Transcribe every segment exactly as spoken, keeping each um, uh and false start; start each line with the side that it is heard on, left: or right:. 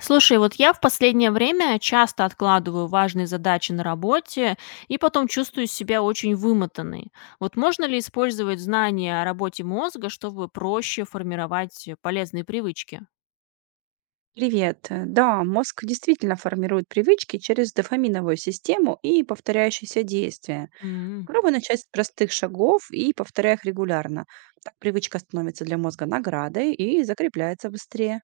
left: Слушай, вот я в последнее время часто откладываю важные задачи на работе и потом чувствую себя очень вымотанной. Вот можно ли использовать знания о работе мозга, чтобы проще формировать э, полезные привычки?
right: Привет. Э, Да, мозг действительно формирует привычки через дофаминовую систему и повторяющиеся действия.
left: М.
right: Попробуй начать с простых шагов и повторяй их регулярно. Так привычка становится для мозга наградой и закрепляется быстрее.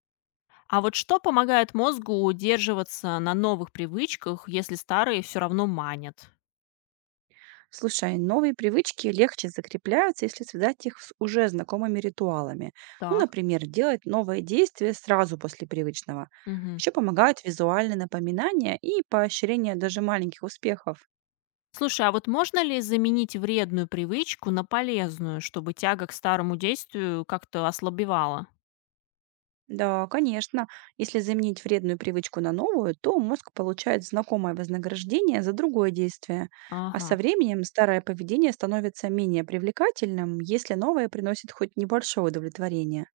left: А вот что помогает мозгу удерживаться на новых привычках, если старые все равно манят?
right: Слушай, новые привычки легче закрепляются, если связать их с уже знакомыми ритуалами. Ну,
left: Так.
right: например, делать новое действие сразу после привычного.
left: Мгм.
right: Еще помогают визуальные напоминания и поощрение даже маленьких успехов.
left: Слушай, а вот можно ли заменить вредную привычку на полезную, чтобы тяга к старому действию как-то ослабевала?
right: Да, конечно. Если заменить вредную привычку на новую, то мозг получает знакомое вознаграждение за другое действие. А
left: Ага.
right: со временем старое поведение становится менее привлекательным, если новое приносит хоть небольшое удовлетворение.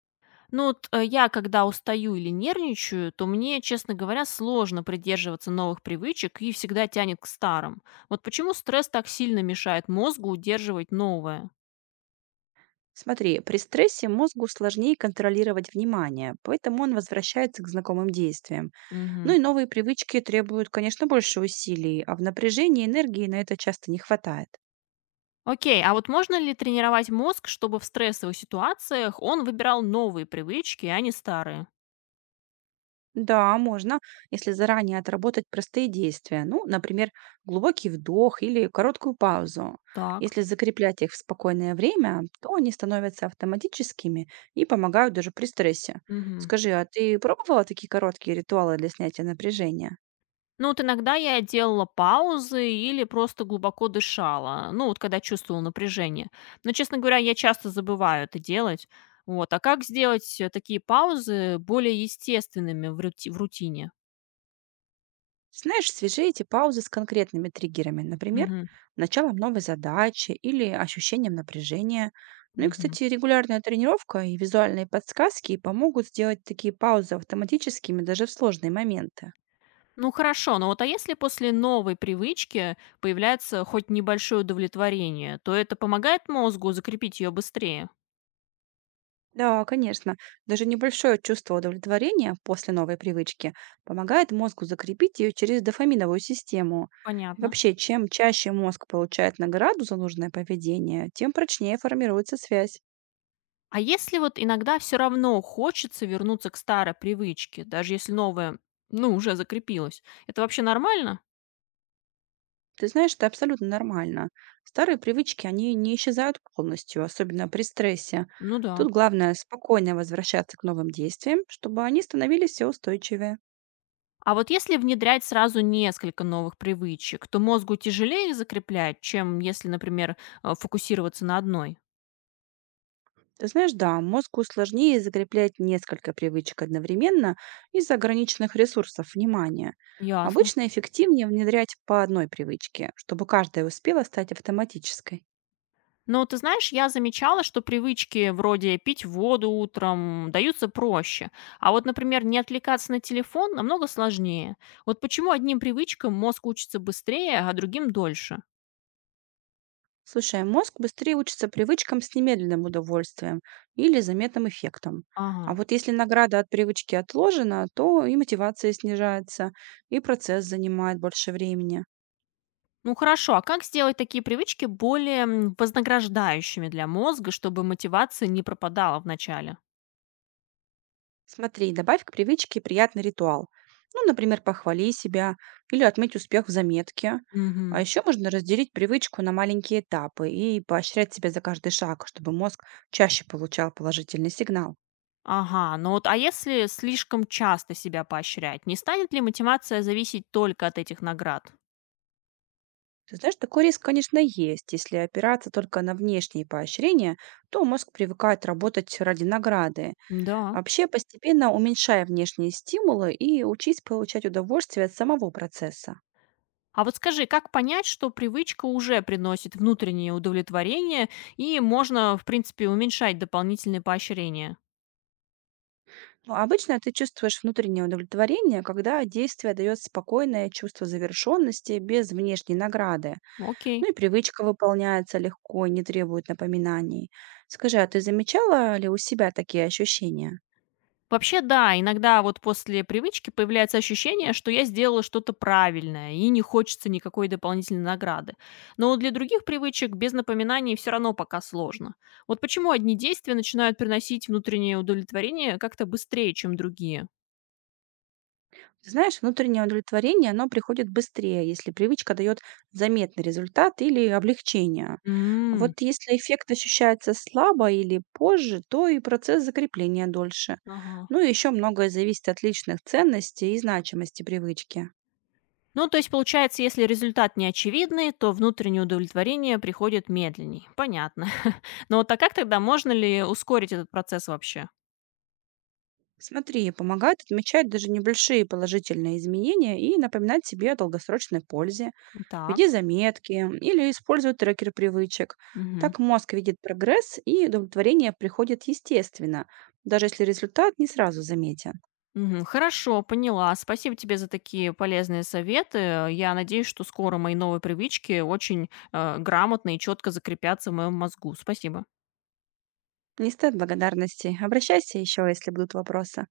left: Ну вот, э, я когда устаю или нервничаю, то мне, честно говоря, сложно придерживаться новых привычек и всегда тянет к старым. Вот почему стресс так сильно мешает мозгу удерживать новое?
right: Смотри, при стрессе мозгу сложнее контролировать внимание, поэтому он возвращается к знакомым действиям. Ну
left: Мгм.
right: и новые привычки требуют, конечно, больше усилий, а в напряжении энергии на это часто не хватает.
left: Окей, а вот можно ли тренировать мозг, чтобы в стрессовых ситуациях он выбирал новые привычки, а не старые?
right: Да, можно, если заранее отработать простые действия. Ну, например, глубокий вдох или короткую паузу.
left: Так.
right: Если закреплять их в спокойное время, то они становятся автоматическими и помогают даже при стрессе.
left: Мгм.
right: Скажи, а ты пробовала такие короткие ритуалы для снятия напряжения?
left: Ну вот иногда я делала паузы или просто глубоко дышала, ну вот когда чувствовала напряжение. Но, честно говоря, я часто забываю это делать. Вот. А как сделать э, такие паузы более естественными в, рути- в рутине?
right: Знаешь, свяжи эти паузы с конкретными триггерами, например,
left: Мгм.
right: началом новой задачи или ощущением напряжения. Ну и,
left: Мгм.
right: кстати, регулярная тренировка и визуальные подсказки помогут сделать такие паузы автоматическими даже в сложные моменты.
left: Ну хорошо, но вот а если после новой привычки появляется хоть небольшое удовлетворение, то это помогает мозгу закрепить ее быстрее?
right: Да, конечно, даже небольшое чувство удовлетворения после новой привычки помогает мозгу закрепить ее через дофаминовую систему. И
left: Понятно.
right: вообще, чем чаще мозг получает награду за нужное поведение, тем прочнее формируется связь.
left: А если вот иногда все равно хочется вернуться к старой привычке, даже если новая, ну, уже закрепилась, это вообще нормально?
right: Ты знаешь, это абсолютно нормально. Старые привычки, они не исчезают полностью, особенно при стрессе.
left: Ну да.
right: Тут главное спокойно возвращаться к новым действиям, чтобы они становились все устойчивее.
left: А вот если внедрять сразу несколько новых привычек, то мозгу тяжелее их закреплять, чем если, например, э, фокусироваться на одной?
right: Ты знаешь, да, мозгу сложнее закреплять несколько привычек одновременно из-за ограниченных ресурсов внимания.
left: Ясно.
right: Обычно эффективнее внедрять по одной привычке, чтобы каждая успела стать автоматической.
left: Но ты знаешь, я замечала, что привычки вроде пить воду утром даются проще, а вот, например, не отвлекаться на телефон намного сложнее. Вот почему одним привычкам мозг учится быстрее, а другим дольше?
right: Слушай, мозг быстрее учится привычкам с немедленным удовольствием или заметным эффектом. А
left: Ага.
right: вот если награда от привычки отложена, то и мотивация снижается, и процесс занимает больше времени.
left: Ну хорошо, а как сделать такие привычки более м, вознаграждающими для мозга, чтобы мотивация не пропадала в начале?
right: Смотри, добавь к привычке приятный ритуал. Ну, например, похвали себя или отметь успех в заметке. А
left: Мгм.
right: еще можно разделить привычку на маленькие этапы и поощрять себя за каждый шаг, чтобы мозг чаще получал положительный сигнал.
left: Ага, ну вот, а если слишком часто себя поощрять, не станет ли мотивация зависеть только от этих наград?
right: Ты знаешь, такой риск, конечно, есть. Если опираться только на внешние поощрения, то мозг привыкает работать ради награды.
left: Да.
right: Вообще, постепенно уменьшая внешние стимулы и учись получать удовольствие от самого процесса.
left: А вот скажи, как понять, что привычка уже приносит внутреннее удовлетворение и можно, в принципе, уменьшать дополнительные поощрения?
right: Но обычно ты чувствуешь внутреннее удовлетворение, когда действие дает спокойное чувство завершенности без внешней награды.
left: Окей.
right: Ну и привычка выполняется легко и не требует напоминаний. Скажи, а ты замечала ли у себя такие ощущения?
left: Вообще, да, иногда вот после привычки появляется ощущение, что я сделала что-то правильное, и не хочется никакой дополнительной награды. Но для других привычек без напоминаний все равно пока сложно. Вот почему одни действия начинают приносить внутреннее удовлетворение как-то быстрее, чем другие?
right: Ты знаешь, внутреннее удовлетворение, оно приходит быстрее, если привычка дает заметный результат или облегчение.
left: М,
right: Вот если эффект ощущается слабо или позже, то и процесс закрепления дольше.
left: Ага.
right: Ну и еще многое зависит от личных ценностей и значимости привычки.
left: Ну, то есть, получается, если результат не очевидный, то внутреннее удовлетворение приходит медленней. Понятно. Но вот а как тогда можно ли ускорить этот процесс вообще?
right: Смотри, помогает отмечать даже небольшие положительные изменения и напоминать себе о долгосрочной пользе.
left: Так.
right: Веди заметки или используй трекер привычек.
left: Мгм.
right: Так мозг видит прогресс, и удовлетворение приходит естественно, даже если результат не сразу заметен.
left: Мгм. Хорошо, поняла. Спасибо тебе за такие полезные советы. Я надеюсь, что скоро мои новые привычки очень э, грамотно и четко закрепятся в моем мозгу. Спасибо.
right: Не стоит благодарности. Обращайся еще, если будут вопросы.